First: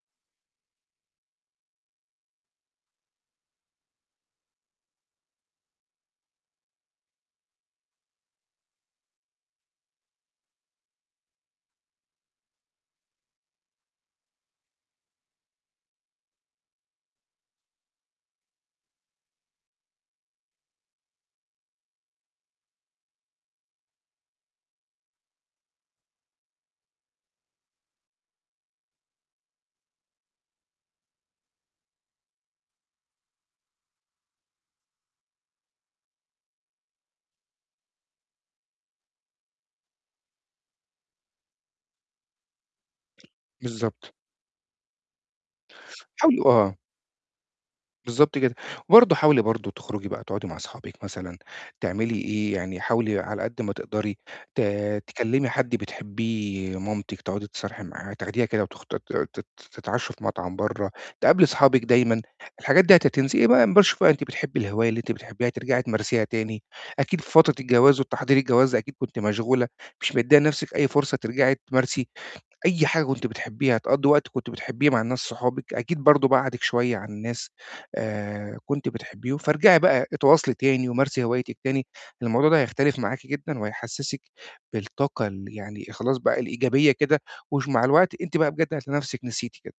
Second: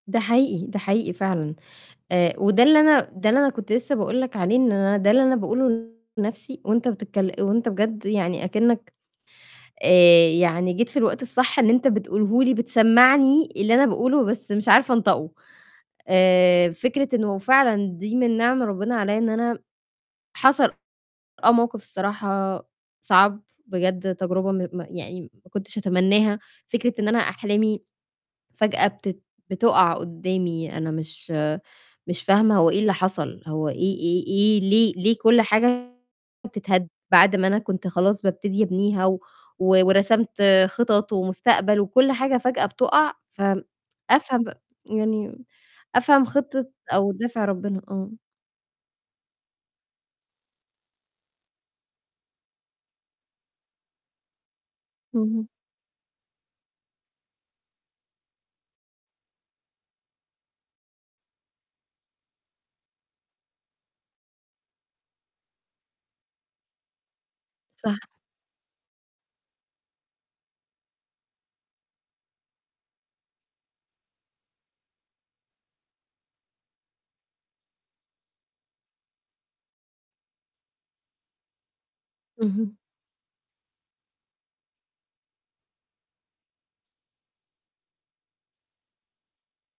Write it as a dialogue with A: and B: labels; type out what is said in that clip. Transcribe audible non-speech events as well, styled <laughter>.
A: ده حقيقي، ده حقيقي فعلًا. آآ، وده اللي أنا ده اللي أنا كنت لسّه باقول لك عليه إن أنا ده اللي أنا باقوله لنَفْسي وأنت بتتكل وأنت بجد يعني أكِنَّك آآ، يعني جيت في الوقت الصح إن أنت بتقوله لي بتسمعني اللي أنا باقوله بس مش عارفة أنطقه. آآ، فكرة إنه وفعلًا دي من نِعَم ربِّنا علي إن أنا حصل آه، موقِف الصراحة صعب بجد تجربة م م يعني ما كنتش أتمناها. فكرة إن أنا أحلامي فجأة بتت بتُقع قُدّامي أنا مش مش فاهمة هو إيه اللي حصل؟ هو إيه إيه إيه ليه ليه كل حاجة بتتهد بعد ما أنا كنت خلاص بابتدي أبنيها و ورسمت خِطَط ومستقبل وكل حاجة فجأة بتُقع؟ ف
B: بالضبط.
A: أفهم يعني أفهم
B: حاولي
A: خِطّة
B: آه.
A: أو دافع ربِّنا آه.
B: بالضبط كده. وبرضه حاولي برضه تخرُجي بقى تقعُدي مع صحابِك مثلًا تعملي إيه، يعني حاولي على قد ما تقدري ت
A: اهم.
B: تكلِّمي حد بتحبّيه، مامتِك تقعُدي تتصارحي معاها، تاخديها كده وتخ ت ت ت تتعشّوا في مطعم برّه، تقابلي أصحابِك دايمًا. الحاجات دي هت تنسي. <unintelligible> أنتِ بتحبّي الهواية اللي أنتِ بتحبّيها ترجعي تمارسيها تاني. أكيد في فترة الجواز
A: صح.
B: والتحضير الجواز أكيد كنتِ مشغولة. مش مِدِّية لنَفْسِك أي فرصة ترجعي تمارسي أي حاجة كنتِ بتحبّيها، تقضّي وقت كنتِ بتحبّيه مع الناس صحابِك، أكيد برضه بعَدِك شوية عن الناس آآ، كنتِ بتحبيهم. فارجعي بقى اتواصلي تاني ومارسي هوايتِك تاني. الموضوع ده
A: اهم.
B: هيختلف معاكِ جدًا وهيحسِّسك بالطاقة ال يعني خلاص بقى الإيجابية كده وش مع الوقت أنتِ بقى بجد هتلاقي نَفْسِك نسيتِ كده.